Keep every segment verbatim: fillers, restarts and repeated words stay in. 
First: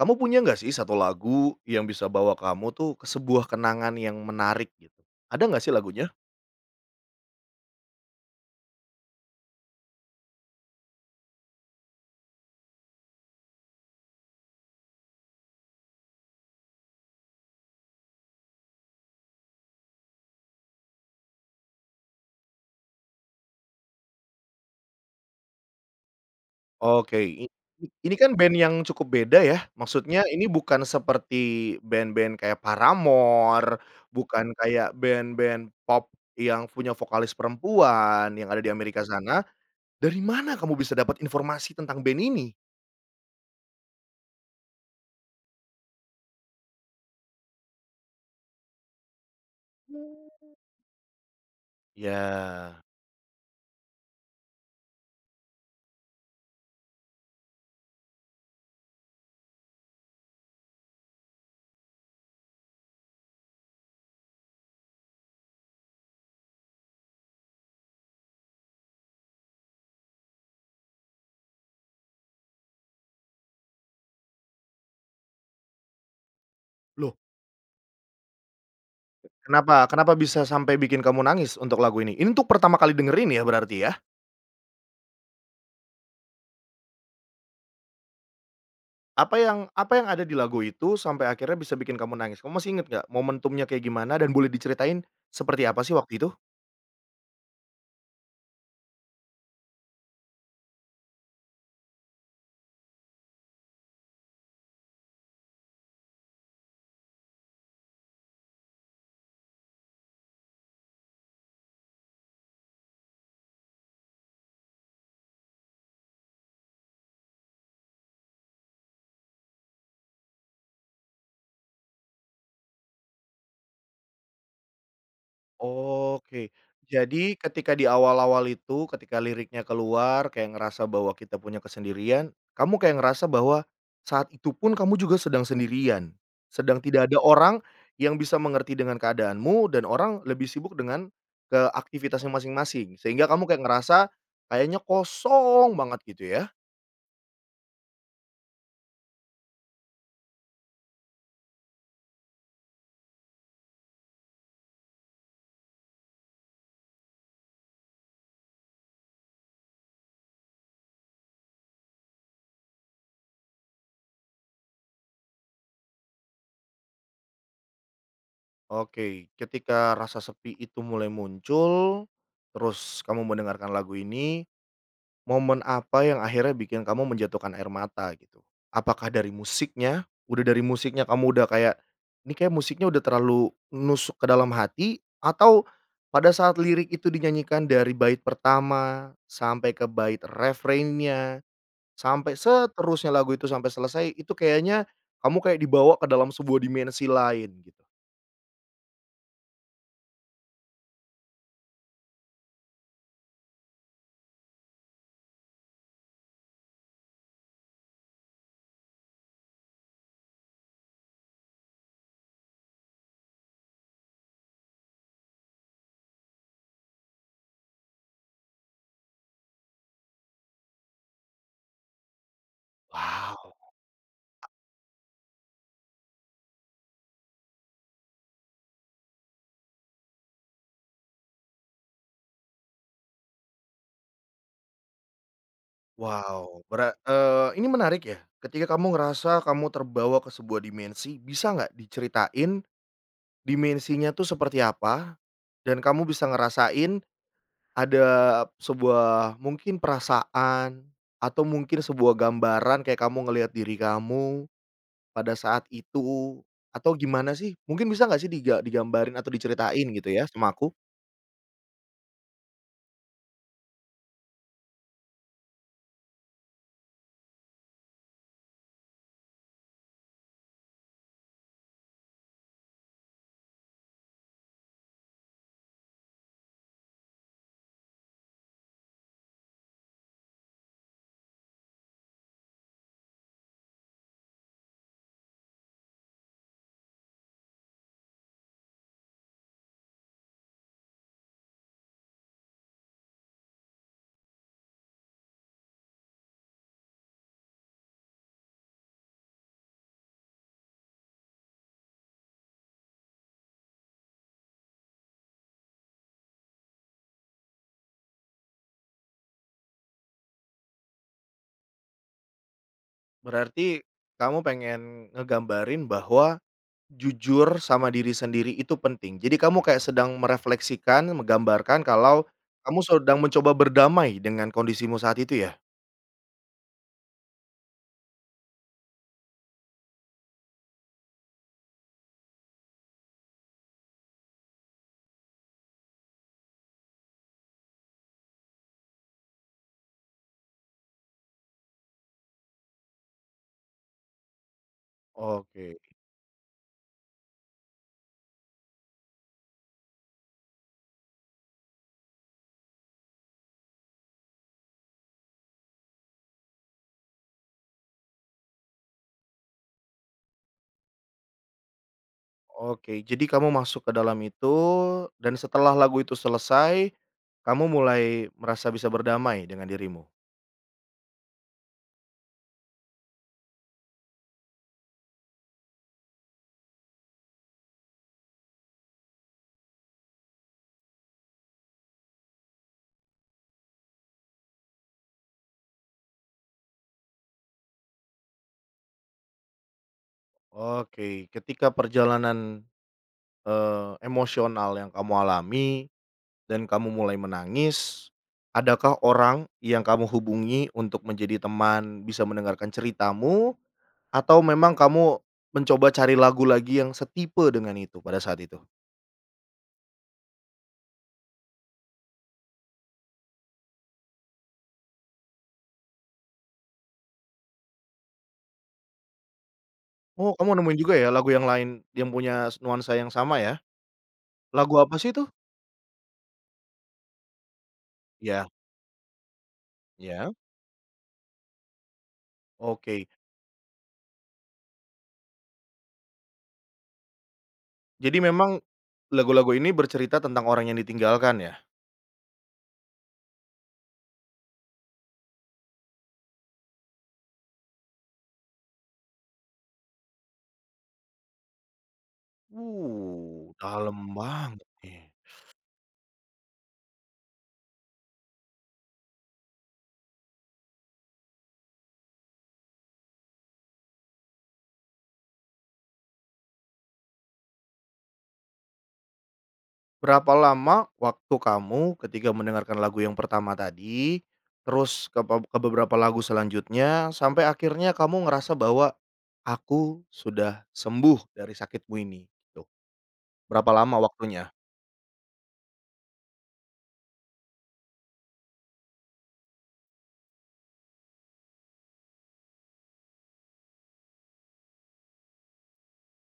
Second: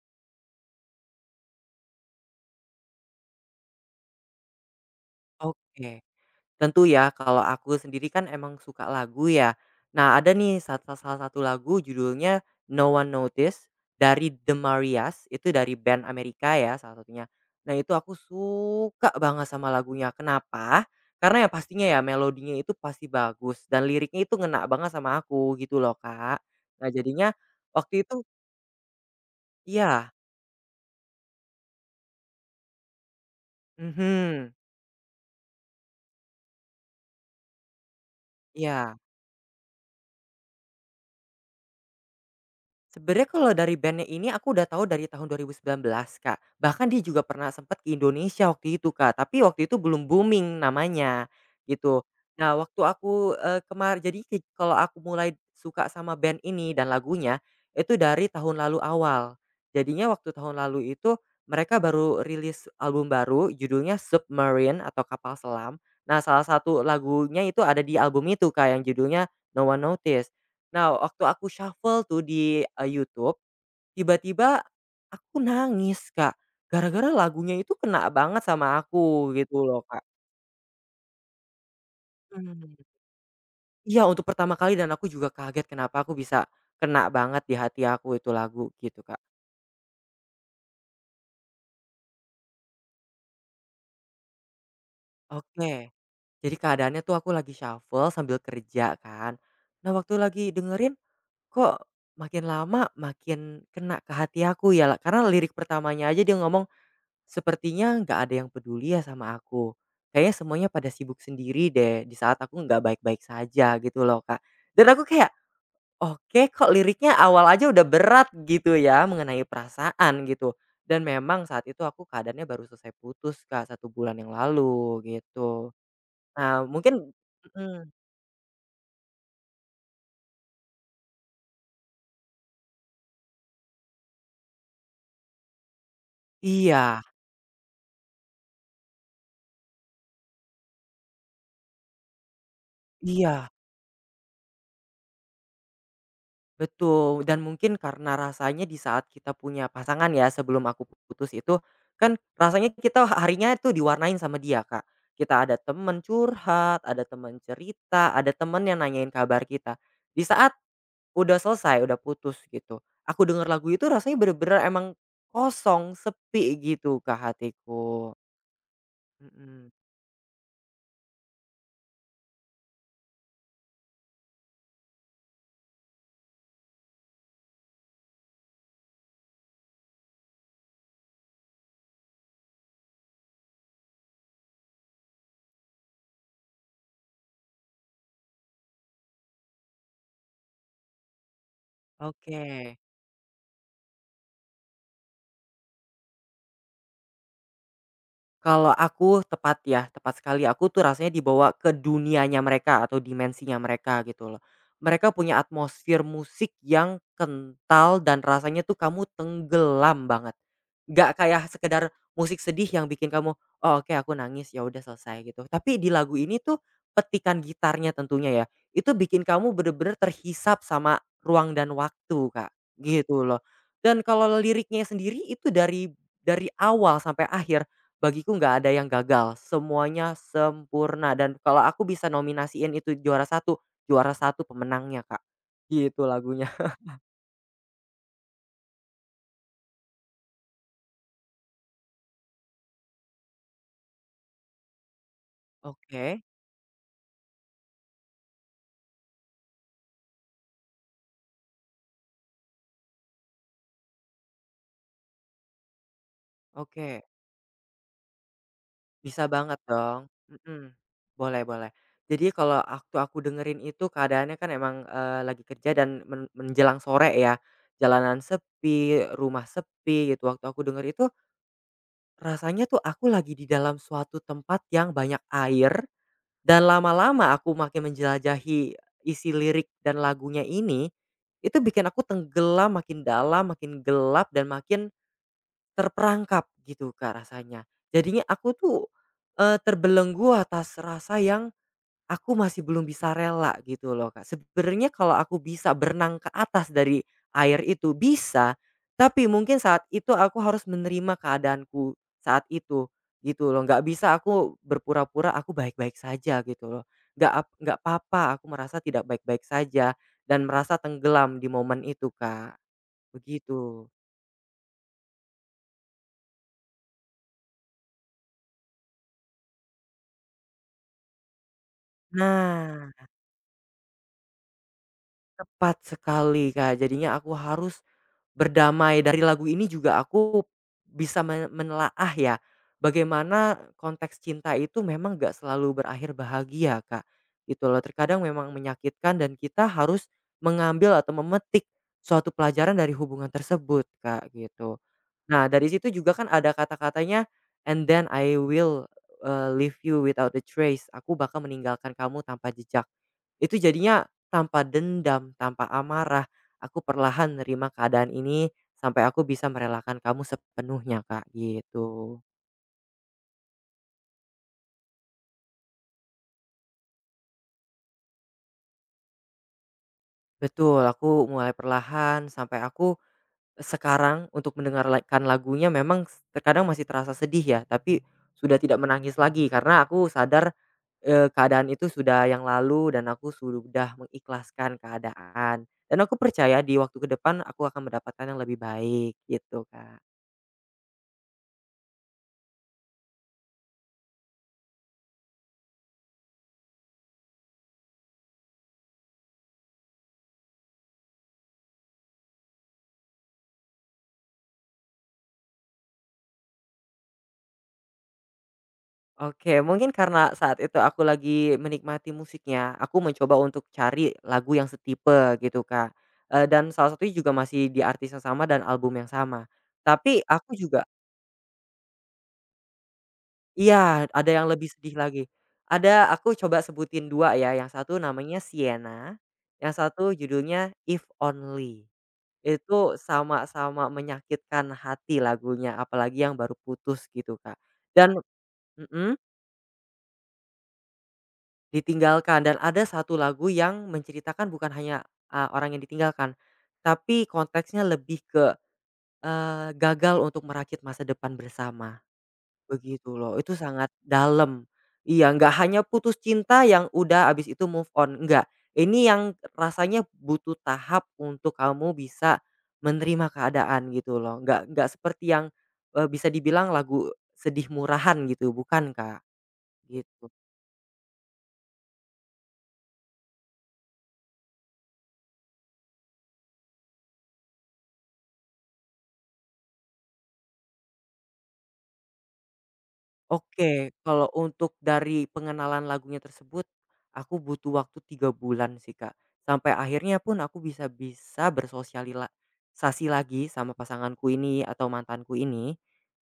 Kamu punya nggak sih satu lagu yang bisa bawa kamu tuh ke sebuah kenangan yang menarik gitu? Ada nggak sih Oke, lagunya? tentu ya kalau aku sendiri kan emang suka lagu ya. Nah ada nih sat salah satu lagu judulnya No One Noticed dari The Marias, itu dari band Amerika ya salah satunya. Nah itu aku suka banget sama lagunya, kenapa? Karena ya pastinya ya melodinya itu pasti bagus dan liriknya itu ngena banget sama aku gitu loh Kak. Nah Oke, jadinya i i- waktu ini itu, kan band yang cukup beda ya, iya, maksudnya ini bukan seperti band-band kayak Paramore, mhm, bukan kayak band-band pop yang punya vokalis perempuan yang ada di iya. Amerika sana. Dari mana kamu bisa dapat informasi tentang band ini? Sebenarnya kalau dari band ini aku udah tahu dari tahun dua ribu sembilan belas, Kak. Bahkan dia juga pernah sempat ke Indonesia waktu itu, Kak, tapi waktu itu belum booming namanya, gitu. Nah, waktu Ya. aku, eee, kemar jadi ke kalau aku mulai suka sama band ini dan lagunya, itu dari tahun lalu awal. Jadinya waktu tahun lalu itu mereka baru rilis album baru judulnya Submarine atau Kapal Selam. Nah, salah satu lagunya itu ada di album itu, Kak, yang judulnya No One Noticed. Nah, waktu aku shuffle tuh di, eee, YouTube, tiba-tiba aku nangis, Kak, gara-gara Loh, lagunya itu kena banget sama aku gitu loh, kenapa Kak. kenapa bisa sampai bikin kamu nangis untuk lagu ini? Ini untuk pertama Mmm. kali dengerin ya berarti ya? Iya, untuk pertama kali dan aku juga kaget kenapa aku bisa kena banget di hati aku itu lagu gitu, Kak. Apa yang apa yang ada di lagu itu sampai akhirnya bisa bikin kamu nangis? Kamu masih inget nggak momentumnya kayak gimana dan boleh diceritain seperti apa Oke, sih waktu itu? jadi keadaannya tuh aku lagi shuffle sambil kerja kan. Nah, waktu lagi dengerin kok makin lama makin kena ke hati aku ya, karena lirik pertamanya aja dia ngomong, "Sepertinya nggak ada yang peduli ya sama aku. Kayaknya semuanya pada sibuk sendiri deh di saat aku nggak baik-baik saja gitu loh Kak." Dan aku kayak, oke kok liriknya awal aja udah berat gitu ya mengenai perasaan gitu. Dan memang saat itu aku keadaannya baru selesai putus Kak, satu bulan yang lalu gitu. Oke. Nah mungkin, Jadi ketika di mhm, awal-awal itu, ketika liriknya keluar kayak ngerasa bahwa kita punya kesendirian, kamu kayak ngerasa bahwa saat itu pun kamu juga sedang sendirian, sedang iya, tidak ada orang yang bisa mengerti dengan keadaanmu dan orang lebih sibuk dengan ke aktivitasnya masing-masing, sehingga kamu iya. kayak ngerasa kayaknya kosong banget gitu ya? Betul, dan mungkin karena rasanya di saat kita punya pasangan ya, sebelum aku putus itu, kan rasanya kita harinya itu diwarnain sama dia, Kak. Kita ada temen curhat, ada temen cerita, ada temen yang nanyain kabar kita. Di saat udah selesai, udah putus gitu, aku denger lagu itu rasanya bener-bener emang kosong, sepi gitu, ke hatiku. Oke, Mhm, ketika rasa sepi itu mulai muncul, terus kamu mendengarkan lagu ini, momen apa yang akhirnya bikin kamu menjatuhkan air mata gitu? Apakah dari musiknya? Udah dari musiknya kamu udah kayak, ini kayak musiknya udah terlalu nusuk ke dalam hati? Atau pada saat lirik itu dinyanyikan dari bait pertama, sampai ke bait refrainnya, sampai oke. seterusnya lagu itu sampai selesai, itu kayaknya kamu kayak dibawa ke dalam sebuah dimensi lain gitu? Kalau aku tepat ya, tepat sekali. Aku tuh rasanya dibawa ke dunianya mereka atau dimensinya mereka gitu loh. Mereka punya atmosfer musik yang kental dan rasanya tuh kamu tenggelam banget. Nggak kayak sekedar musik sedih yang bikin kamu, "Oh oke aku nangis, ya udah selesai," gitu. Tapi di lagu ini tuh petikan gitarnya tentunya ya, itu bikin kamu bener-bener terhisap sama ruang dan waktu, Kak, gitu loh. Wow. Dan kalau liriknya sendiri itu dari dari awal sampai akhir bagiku nggak ada yang gagal, semuanya sempurna dan kalau aku bisa nominasiin itu juara satu juara satu pemenangnya, Kak, gitu lagunya. Wow, bera eee, ini menarik ya, ketika kamu ngerasa kamu terbawa ke sebuah dimensi, bisa nggak diceritain dimensinya tuh seperti apa? Dan kamu Oke, bisa ngerasain ada sebuah mungkin perasaan atau mungkin sebuah gambaran kayak kamu ngelihat diri kamu pada saat itu atau oke. gimana sih? Mungkin bisa nggak sih diga digambarin Bisa atau banget diceritain dong, gitu ya sama aku? mhm, boleh, boleh. Jadi kalau waktu aku dengerin itu keadaannya kan emang, eee, lagi kerja dan men menjelang sore ya, jalanan sepi, rumah sepi gitu. Waktu aku denger itu rasanya tuh aku lagi di dalam suatu tempat yang banyak air dan lama-lama aku makin menjelajahi isi lirik dan lagunya ini, itu bikin aku tenggelam makin dalam, makin gelap dan makin terperangkap gitu, Kak, rasanya. Jadinya aku tuh, eee, terbelenggu atas rasa yang aku masih belum bisa rela gitu loh, Kak. Sebenarnya kalau aku bisa berenang ke atas dari air itu, bisa, tapi mungkin saat itu aku harus menerima keadaanku saat itu, gitu loh. Nggak bisa aku berpura-pura aku baik-baik saja gitu loh. Nggak ap nggak apa-apa aku merasa tidak baik-baik saja dan merasa tenggelam di momen itu, Kak, Berarti begitu. kamu pengen ngegambarin bahwa jujur sama diri sendiri itu penting. Jadi kamu kayak sedang merefleksikan, menggambarkan kalau kamu Nah, sedang mencoba berdamai dengan kondisimu saat itu ya? tepat sekali, Kak. Jadinya aku harus berdamai, dari lagu ini juga aku bisa me menelaah ya, bagaimana konteks cinta itu memang gak selalu berakhir bahagia, Kak, gitu loh. Terkadang memang menyakitkan dan kita harus mengambil atau memetik suatu pelajaran dari hubungan tersebut, Kak, gitu. Nah, dari Oke, situ juga kan ada kata-katanya, "And then I will, eee, leave you without a trace." Aku bakal meninggalkan kamu tanpa jejak. Itu jadinya tanpa dendam, tanpa amarah. Aku perlahan nerima keadaan ini sampai aku bisa merelakan kamu sepenuhnya, Kak, gitu. oke. Jadi kamu masuk ke dalam itu dan setelah lagu itu selesai, kamu mulai merasa bisa berdamai dengan dirimu? Betul, aku mulai perlahan sampai aku sekarang untuk mendengarkan lagunya memang s terkadang masih terasa sedih ya, tapi sudah tidak menangis lagi karena aku sadar, eee, keadaan itu sudah yang lalu dan aku sudah mengikhlaskan keadaan. Dan aku percaya di waktu ke depan aku akan mendapatkan yang lebih baik, gitu, Kak. Oke. Ketika perjalanan, eee, emosional yang kamu alami dan kamu mulai menangis, adakah orang yang kamu hubungi untuk menjadi teman, bisa mendengarkan ceritamu? Atau memang kamu mencoba cari lagu lagi yang setipe dengan itu pada saat itu? Oke, mungkin karena saat itu aku lagi menikmati musiknya, aku mencoba untuk cari lagu yang setipe gitu, Kak. Eee, dan salah satunya juga masih di artis yang sama dan album yang sama. Tapi Oh, kamu aku nemuin juga, juga ya lagu yang lain yang punya s nuansa yang sama ya? iya, ada yang lebih Lagu sedih apa sih lagi. itu? Ada, aku coba sebutin dua ya, yang satu namanya Ya, Sienna, yang satu ya, judulnya If Only. Itu oke. sama-sama menyakitkan hati lagunya, apalagi yang baru putus gitu, Kak. Jadi Dan, memang mhm? lagu-lagu ini bercerita tentang orang yang ditinggalkan ya? Ditinggalkan dan ada satu lagu yang menceritakan bukan hanya, eee, orang yang ditinggalkan, tapi konteksnya lebih ke, eee, gagal untuk merakit masa depan bersama, begitu loh. Wuh, Itu sangat dalam banget dalam. nih. Iya, nggak hanya putus cinta yang udah abis itu move on, enggak. Ini yang rasanya butuh tahap untuk kamu bisa menerima keadaan gitu loh, nggak nggak seperti yang, eee, bisa dibilang lagu sedih murahan gitu, bukan Kak, gitu. Berapa lama waktu kamu ketika mendengarkan lagu yang pertama tadi, terus ke peb ke beberapa lagu selanjutnya, sampai akhirnya kamu ngerasa bahwa, "Aku sudah sembuh dari sakitmu ini." Gitu. Berapa Oke, lama kalau waktunya? untuk dari pengenalan lagunya tersebut, aku butuh waktu tiga bulan sih, Kak. Sampai akhirnya pun aku bisa bisa bersosialisasi lagi sama pasanganku ini atau mantanku ini,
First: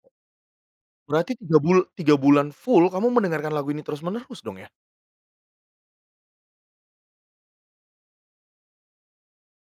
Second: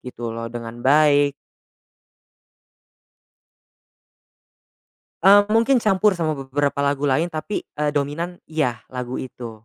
gitu loh, dengan Berarti baik. tiga bul tiga bulan full kamu mendengarkan lagu ini terus-menerus dong ya? Eee, mungkin campur sama beberapa lagu lain tapi, eee, dominan iya, lagu itu,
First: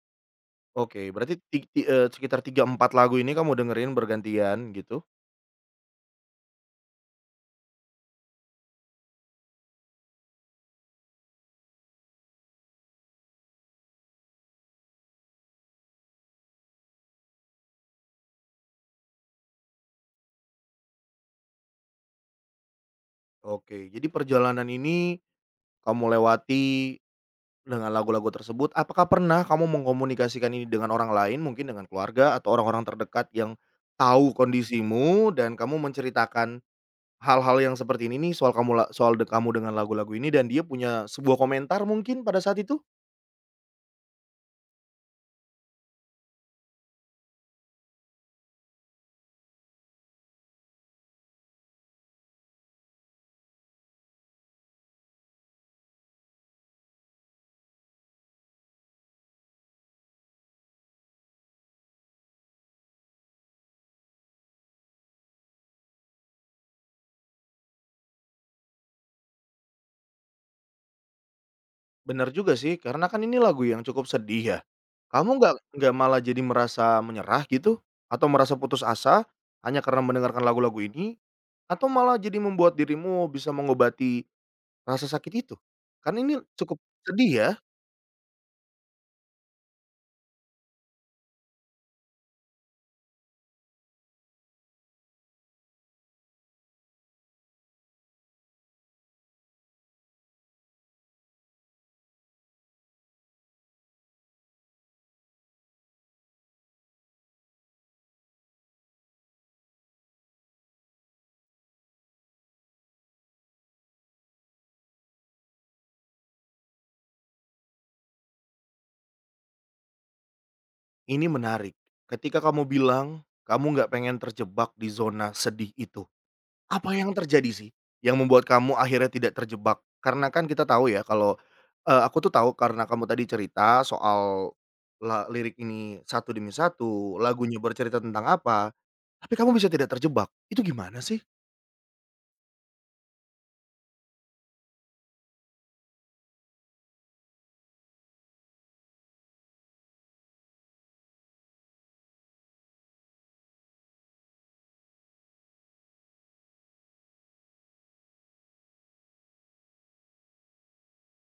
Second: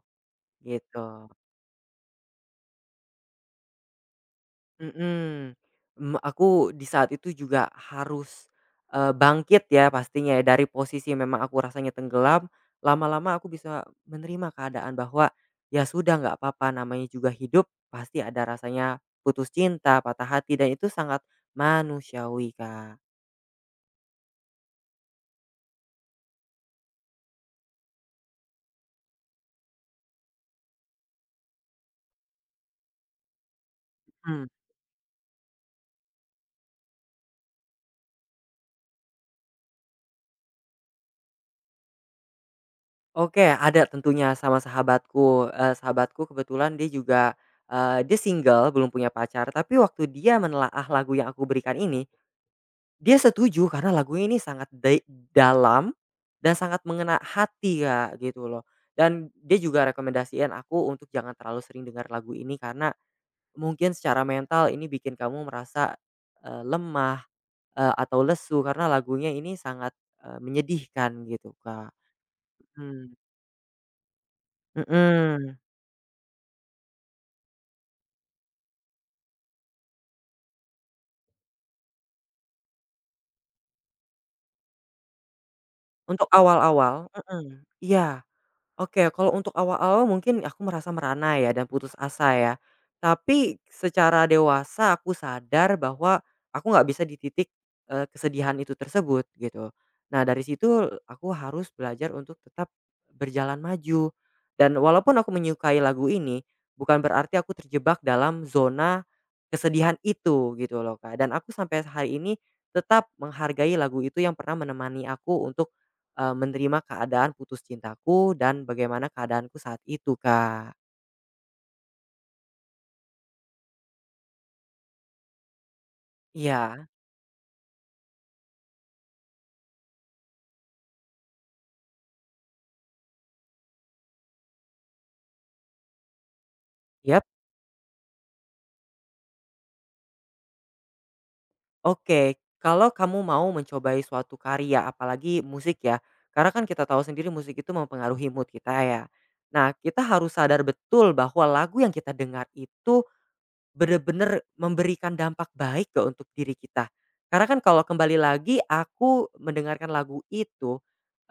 Oke, gitu. berarti ti ti eee, sekitar tiga empat lagu ini kamu dengerin bergantian gitu? Mhm, mmm, aku di saat itu juga harus, eee, bangkit ya pastinya ya dari posisi memang aku rasanya tenggelam, lama-lama aku bisa menerima keadaan bahwa, ya sudah nggak apa-apa namanya juga hidup pasti ada rasanya putus cinta, patah hati dan itu sangat manusiawi, Kak. Oke, jadi perjalanan ini kamu lewati dengan lagu-lagu tersebut, apakah pernah kamu mengkomunikasikan ini dengan orang lain, mungkin dengan keluarga atau orang-orang terdekat yang tahu Mhm. kondisimu dan kamu menceritakan hal-hal yang seperti ini nih soal kamu la soal de kamu dengan lagu-lagu ini dan dia punya sebuah komentar mungkin pada saat itu? Oke ada tentunya sama sahabatku, eee, sahabatku kebetulan dia juga, eee, dia single belum punya pacar tapi waktu dia menelaah lagu yang aku berikan ini, dia setuju karena lagunya ini sangat dai dalam dan sangat mengena hati ya gitu loh. Dan dia juga rekomendasiin aku untuk jangan terlalu sering dengar lagu ini karena mungkin secara mental ini bikin kamu merasa, eee, lemah, eee, atau lesu karena lagunya ini sangat, eee, menyedihkan gitu Kak. Benar juga sih, karena Mhm, kan ini lagu yang cukup sedih ya. Kamu nggak mhm. nggak malah jadi merasa menyerah gitu? Atau merasa putus asa hanya karena mendengarkan lagu-lagu ini? Atau malah jadi membuat dirimu bisa mengobati rasa sakit itu? Kan Untuk ini cukup awal-awal, sedih ya? mhm, iya. Oke, kalau untuk awal-awal mungkin aku merasa merana ya dan putus asa ya. Tapi secara dewasa aku sadar bahwa aku nggak bisa di titik, eee, kesedihan itu tersebut gitu. Nah dari situ aku harus belajar untuk tetap berjalan maju. Dan walaupun aku menyukai lagu ini, bukan berarti aku terjebak dalam zona kesedihan itu gitu loh, Kak. Dan aku sampai hari ini tetap menghargai lagu itu yang pernah menemani aku untuk Eee, menerima keadaan putus cintaku dan bagaimana keadaanku saat itu, Kak. Ini menarik. Ketika kamu bilang, kamu nggak pengen terjebak di zona sedih itu. Iya, Apa yang terjadi sih, yang membuat kamu akhirnya tidak terjebak? Karena kan kita tahu ya kalau, eee, aku tuh tahu karena kamu tadi cerita soal la lirik ini satu demi satu, yap, lagunya bercerita tentang apa, tapi kamu bisa tidak terjebak. Itu gimana sih? oke. Kalau kamu mau mencobai suatu karya, apalagi musik ya, karena kan kita tahu sendiri musik itu mempengaruhi mood kita ya. Nah, kita harus sadar betul bahwa lagu yang kita dengar itu bener-bener memberikan dampak baik nggak untuk diri kita. Karena kan kalau kembali lagi aku mendengarkan lagu itu,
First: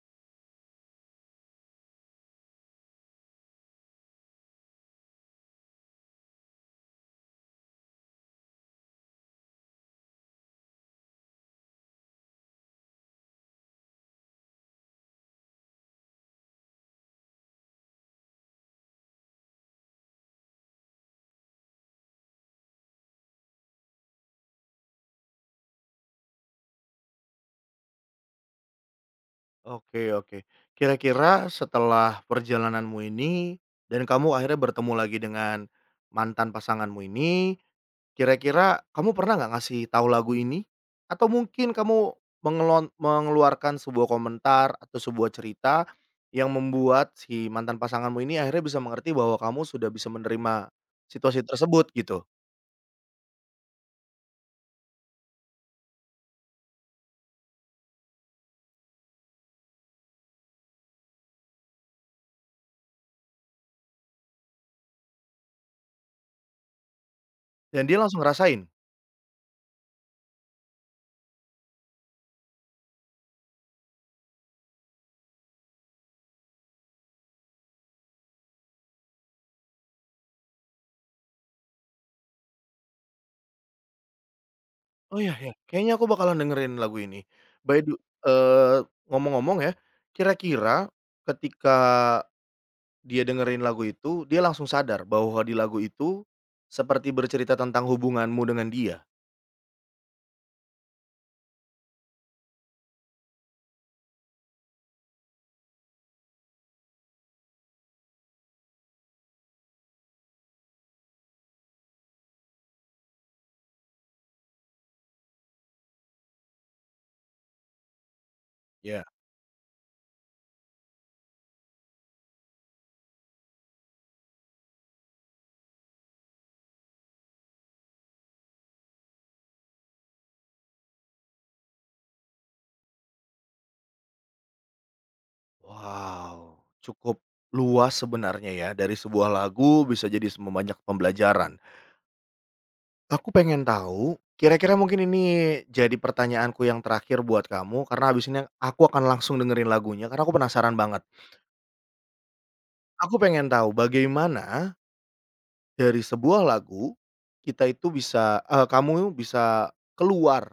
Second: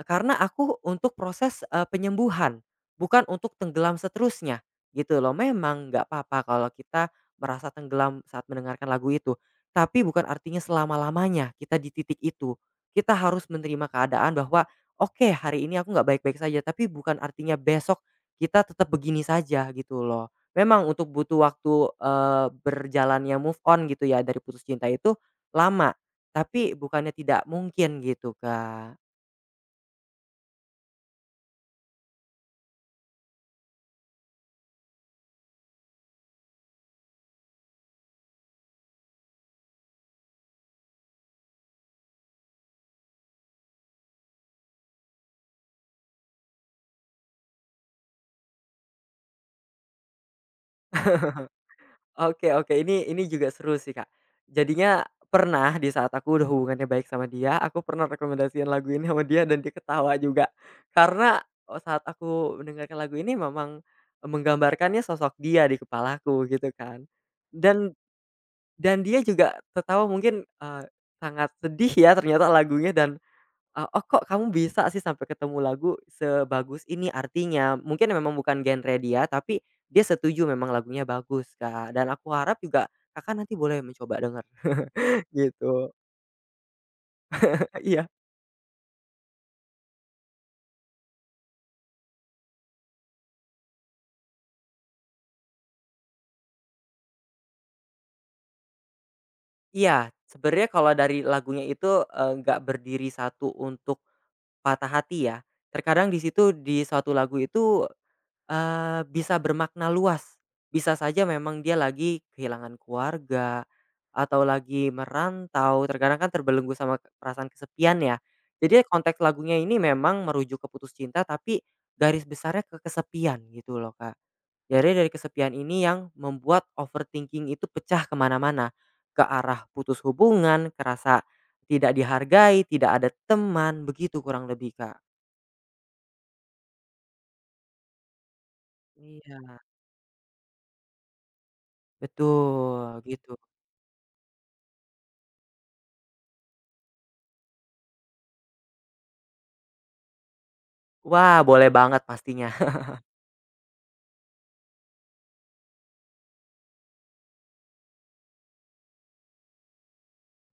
eee, karena aku untuk proses, eee, penyembuhan, bukan untuk tenggelam seterusnya, gitu loh. Memang nggak apa-apa kalau kita merasa tenggelam saat mendengarkan lagu itu, tapi bukan artinya selama-lamanya kita di titik itu. Kita harus menerima keadaan bahwa, "Oke, hari ini aku nggak baik-baik saja," tapi bukan artinya besok kita tetap begini saja, gitu loh. Memang untuk butuh waktu, eee, berjalannya move on gitu ya dari putus cinta itu lama, tapi bukannya tidak mungkin gitu, Kak. Oke, oke. Kira-kira setelah perjalananmu ini dan kamu akhirnya bertemu lagi dengan mantan pasanganmu ini, kira-kira kamu pernah nggak ngasih tahu lagu ini? Atau mungkin kamu mengelon mengeluarkan sebuah komentar atau sebuah cerita yang membuat si mantan pasanganmu ini akhirnya bisa mengerti bahwa kamu sudah bisa menerima situasi tersebut gitu, Oke, oke, ini ini juga seru sih, Kak. Jadinya pernah di saat aku udah hubungannya baik sama dia, aku pernah rekomendasiin lagu ini sama dia dan dia ketawa juga. Karena, eee, saat aku mendengarkan lagu ini memang menggambarkannya sosok dia di kepalaku gitu kan. dan Dan dia langsung ngerasain, dan dia juga tertawa mungkin, eee, sangat sedih ya ternyata lagunya dan Eee, "Oh, kok kamu bisa sih sampai ketemu lagu sebagus ini?" Artinya mungkin memang bukan genre dia, tapi dia setuju memang lagunya bagus, Kak, dan aku harap juga Kakak nanti boleh mencoba denger "Oh iya ya, kayaknya gitu. aku bakalan dengerin lagu ini." By the Iya, eee, Ngomong-ngomong ya, kira-kira ketika dia dengerin lagu itu, dia langsung sadar bahwa di lagu itu seperti bercerita tentang hubunganmu dengan dia? iya, sebenarnya kalau dari lagunya itu, eee, nggak berdiri satu untuk patah hati ya. Terkadang di situ di suatu lagu itu Eee, bisa bermakna luas. Bisa saja memang dia lagi kehilangan keluarga, atau lagi merantau, terkadang kan terbelenggu sama ke perasaan kesepian ya. Jadi Ya. konteks lagunya ini memang merujuk ke putus cinta, tapi garis besarnya ke kesepian gitu loh, Kak. Jadi dari kesepian ini yang membuat overthinking itu pecah kemana mana ke arah putus hubungan, kerasa tidak dihargai, tidak ada teman, begitu kurang lebih, Kak. Wow, cukup luas sebenarnya ya, dari sebuah Iya, lagu bisa jadi sem banyak pembelajaran. betul, Aku gitu. pengen tahu, kira-kira mungkin ini jadi pertanyaanku yang terakhir buat kamu, karena abis ini aku akan langsung dengerin lagunya, karena aku penasaran banget. Wah, boleh banget pastinya. Aku pengen tahu bagaimana dari sebuah lagu, kita itu bisa eee, kamu bisa keluar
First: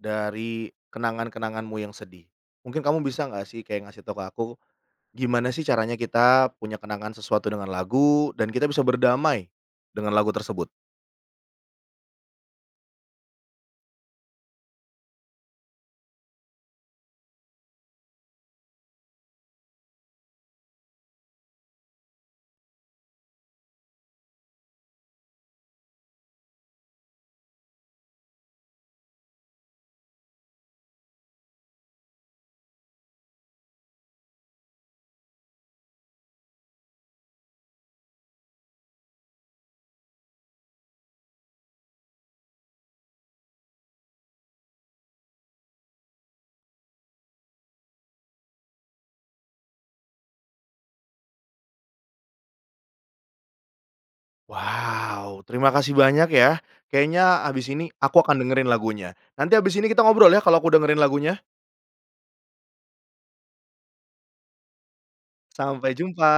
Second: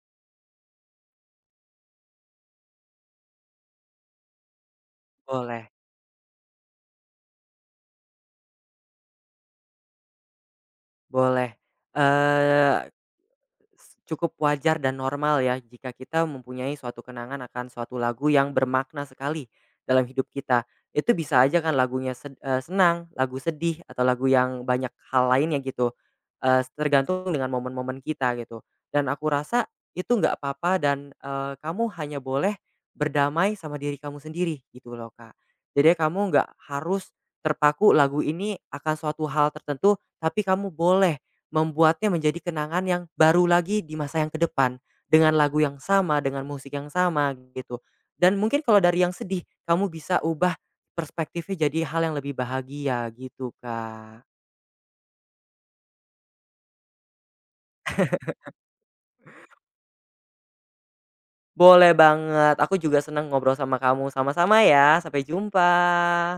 dari kenangan-kenanganmu yang sedih. Mungkin kamu bisa nggak sih kayak ngasih tahu ke aku, gimana sih Boleh, caranya kita punya kenangan sesuatu dengan lagu dan kita bisa berdamai dengan lagu tersebut? boleh. Eee, Cukup wajar dan normal ya jika kita mempunyai suatu kenangan akan suatu lagu yang bermakna sekali dalam hidup kita. Itu bisa aja kan lagunya sed eee, senang, lagu sedih, atau lagu yang banyak hal lainnya gitu, eee, tergantung dengan momen-momen kita gitu. Dan aku rasa itu nggak apa-apa dan, eee, kamu hanya boleh berdamai sama diri kamu sendiri gitu loh, Kak. Jadi kamu nggak harus terpaku lagu ini akan suatu hal tertentu, tapi kamu boleh membuatnya menjadi kenangan yang baru lagi di masa yang ke depan, dengan lagu yang sama, dengan musik yang sama, gitu. Dan mungkin kalau dari yang sedih, kamu bisa ubah perspektifnya jadi hal yang lebih bahagia gitu, Kak. Wow, terima kasih banyak ya. Kayaknya abis ini aku akan dengerin lagunya. Nanti abis ini kita ngobrol ya kalau aku dengerin lagunya. Boleh banget, aku juga senang ngobrol sama kamu. Sama-sama ya, sampai jumpa. Sampai jumpa.